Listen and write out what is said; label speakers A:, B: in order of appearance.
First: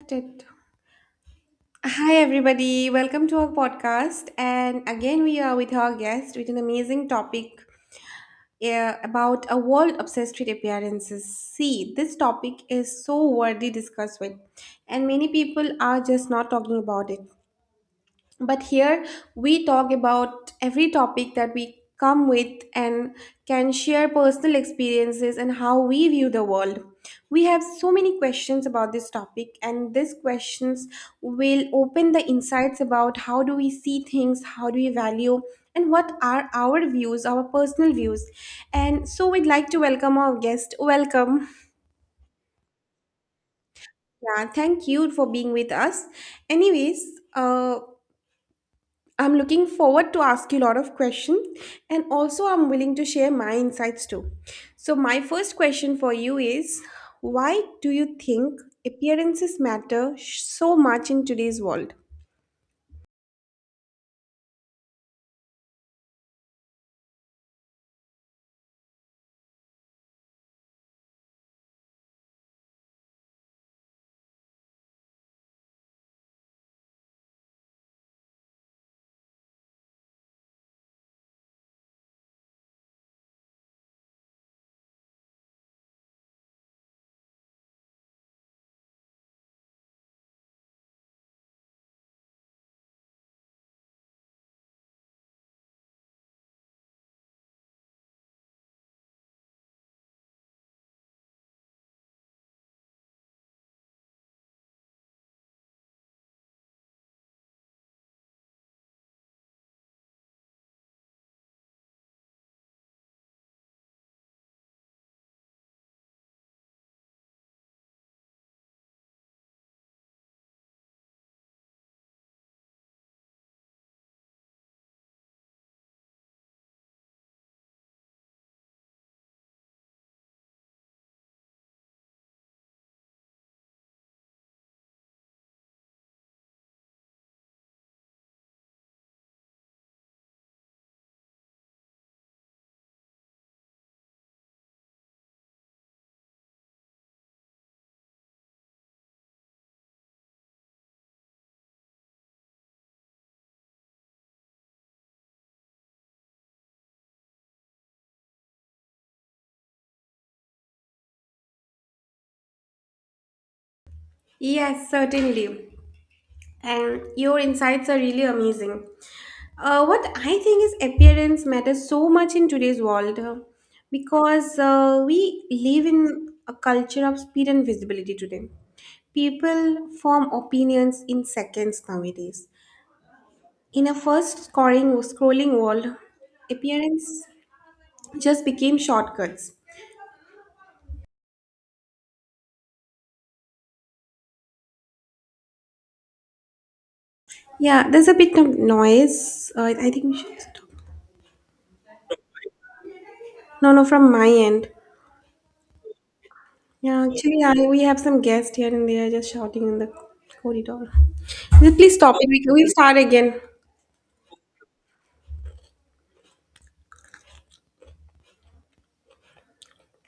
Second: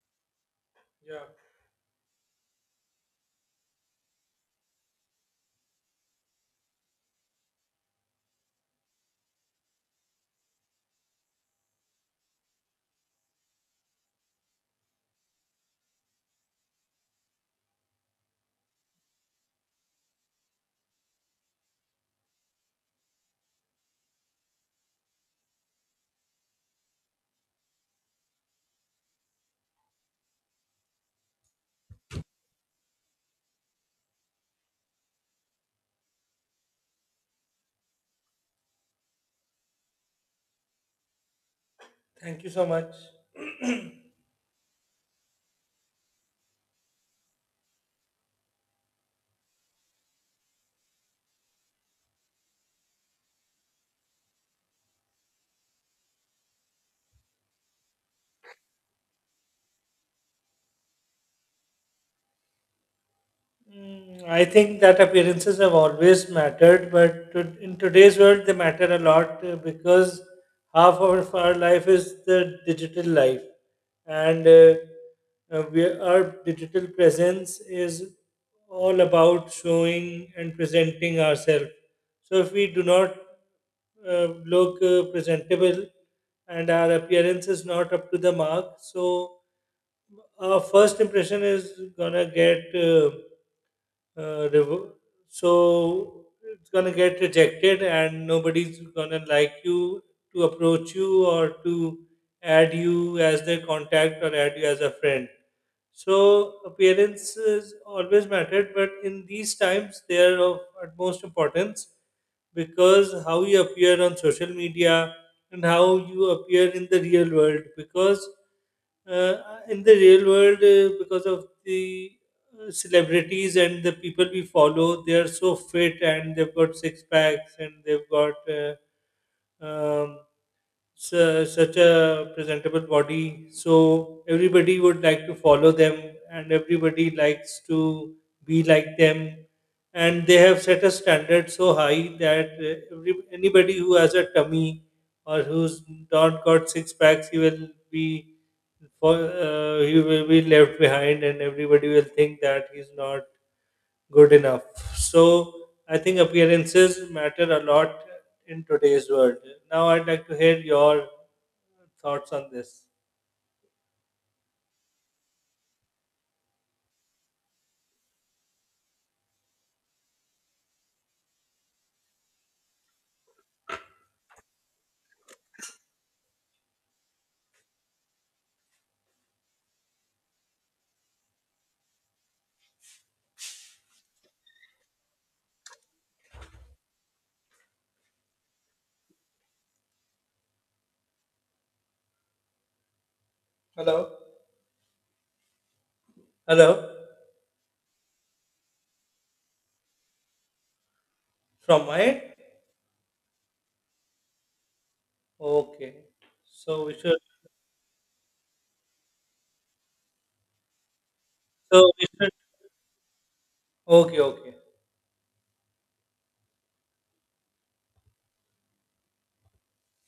A: Started.
B: Yeah,
A: Hi, everybody. Welcome to our podcast. And again, we are with our guest with an amazing topic about a world obsessed with appearances. See, this topic is so widely discussed with, and many people are just not talking about it, but here we talk about every topic that we come with and can share personal experiences and how we view the world. We have so many questions about this topic, and these questions will open the insights about how do we see things, how do we value, and what are our views, our personal views. And so we'd like to welcome our guest. Welcome.
B: thank you so much.
A: Yeah, thank you for being with us. Anyways, I'm looking forward to ask you a lot of questions, and also I'm willing to share my insights too. So my first question for you is, why do you think appearances matter so much in today's world?
B: I think that appearances have always mattered, but in today's world, they matter a lot because half of our life is the digital life, and our digital presence is all about showing and presenting ourselves. So if we do not look presentable and our appearance is not up to the mark, so our first impression is gonna get uh, revo- so it's gonna get rejected, and nobody's gonna like you to approach you or to add you as their contact or add you as a friend. So appearances always mattered, but in these times they are of utmost importance, because how you appear on social media and how you appear in the real world. Because uh, in the real world, because of the celebrities and the people we follow, they are so fit and they've got six packs, and they've got um, such a presentable body, so everybody would like to follow them, and everybody likes to be like them. And they have set a standard so high that anybody who has a tummy or who's not got six packs, he will be for he will be left behind, and everybody will think that he's not good enough. So I think appearances matter a lot in today's world. Now I'd like to hear your thoughts on this.
A: Yes, certainly. And your insights are really amazing. What I think is appearance matters so much in today's world because we live in a culture of speed and visibility today. People form opinions in seconds nowadays. In a first scoring scrolling world, appearance just became shortcuts.
B: Hello. Hello.
A: Yeah, there's a bit of noise. I think we should stop.
B: From my end?
A: No, no, from my end.
B: Okay. So we
A: Yeah,
B: should
A: actually, I we have some guests here and they are just shouting in the corridor.
B: so
A: Please
B: we
A: stop it.
B: should
A: We'll start again.
B: okay, okay.